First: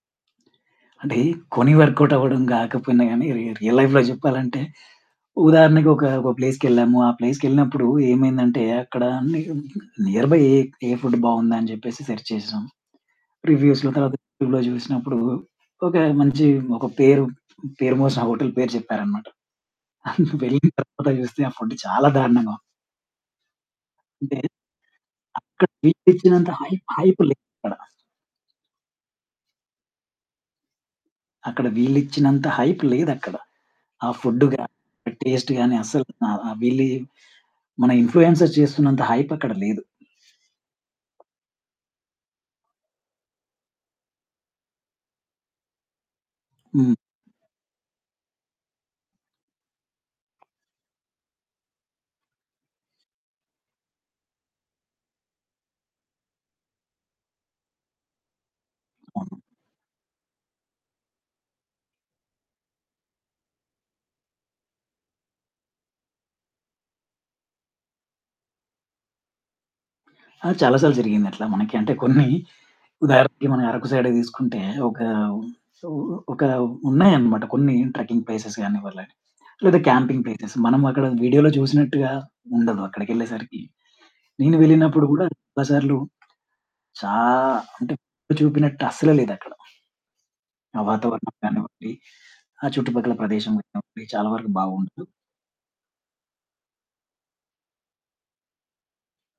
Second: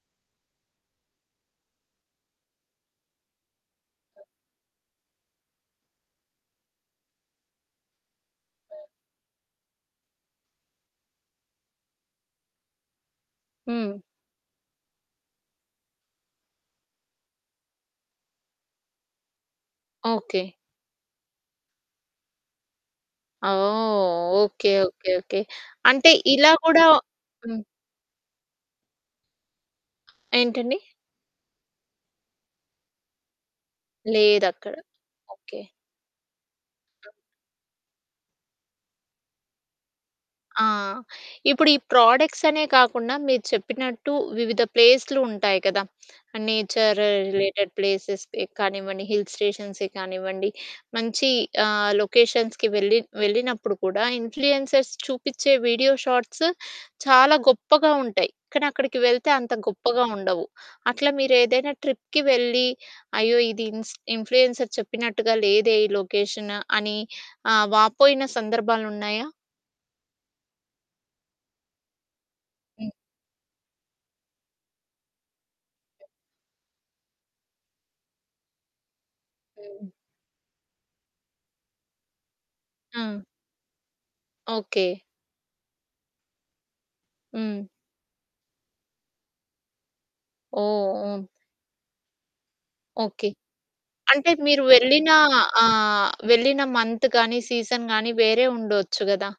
అంటే కొని వర్కౌట్ అవ్వడం గాకపోయినా గానీ రీ రియల్ లైఫ్‌లో జెప్పాలంటే ఉదాహరణకు ఒక ఒక ప్లేస్‌కెళ్ళాము. ఆ ప్లేస్‌కెళ్ళినప్పుడు ఏమైందంటే అక్కడ ని నియర్‌బై ఏ‌ ఏ ఫుడ్ బావుందా అని జెప్పేసి సెర్చ్ చేసాం. రివ్యూస్‌లో హ్మ్. తర్వాత యూట్యూబ్‌లో చూసినప్పుడు ఒక మంచి ఒక పేరు పేరు మోసిన ఆ హోటల్ పేరు జెప్పారన్నమాట. ఓకే. వెళ్ళిన తర్వాత చూస్తే ఆ ఫుడ్ చాలా దారుణంగా వుంది. అ! ఓహ్! అంటే ఓకే. ఓకే. ఓకే. అక్కడ వీళ్ళు అంటే ఇచ్చినంత ఇలా కూడా హై‌ప్ హైప్ హ్మ్. లేదక్కడ. ఏంటండి? అక్కడ వీళ్ళు ఇచ్చినంత హైప్ లేదక్కడ. ఆ ఫుడ్డు లేదక్కడ. గాని టేస్ట్‌ ఓకే. గాని అసలు ఆహ్, ఆహ్, వీళ్ళు ఈ మన ఇన్‌ఫ్లుయెన్సర్స్ చేస్తున్నంత హైప్ అక్కడ లేదు. ఆ! ఇప్పుడు ఈ ప్రాడక్ట్స్ అనే కాకుండా మీరు చెప్పినట్టు వివిధ ప్లేస్లు ఉంటాయి కదా! ఆ హ్మ్. నేచర్ రిలేటెడ్ ప్లేసెస్ కానివ్వండి హిల్ స్టేషన్సే కానివ్వండి మంచి ఆహ్, లొకేషన్స్‌కి వెళ్ళి వెళ్ళినప్పుడు కూడా ఇన్‌ఫ్లుయెన్సర్స్ చూపిచ్చే వీడియో షార్ట్స్ చాలా గొప్పగా ఉంటాయి. కానీ అక్కడికి వెళ్తే [unintelligible] అంత గొప్పగా ఉండవు. అట్లా మీరు ఏదైనా ట్రిప్‌కి వెళ్ళి అయ్యో! ఇది ఇన్స్ ఇన్‌ఫ్లుయెన్సర్‌ చెప్పినట్టుగా లేదే ఈ లొకేషన్ అని ఆహ్, వాపోయిన సందర్భాలు ఉన్నాయా? ఆ! చాలా సార్లు జరిగింది అట్లా మనకి. అంటే కొన్ని హ్మ్. ఉదాహరణకి మన‌ 'అరకు' సైడ్ దీసుకుంటే ఒకా ఒకా ఉన్నాయన్నమాట కొన్ని ట్రక్కింగ్ ప్లేసెస్‌ గాని‌వ్వర్ల లేదా హ్మ్. క్యాంపింగ్ ప్లేసేస్ మన‌మక్కడ వీడియో‌లో చూసినట్టుగా ఉండదు. ఆ! అక్కడికెళ్ళేసరికి నేను ఓకే. వెళ్ళినప్పుడు గూడాచాలాసార్లు చా హ్మ్. అంటే చూపినట్టు అసల లేదక్కడ. ఆ! ఓహ్! వాతావరణం గానివ్వండి ఆ! చుట్టుపక్కల ఓకే. ప్రదేశం గానివ్వండి చాలా అంటే వరకు మీరు బావుండదు. వెళ్ళిన ఆహ్, వెళ్ళిన మంత్‌ గాని సీజన్‌ గాని వేరే ఉండొచ్చు గదా!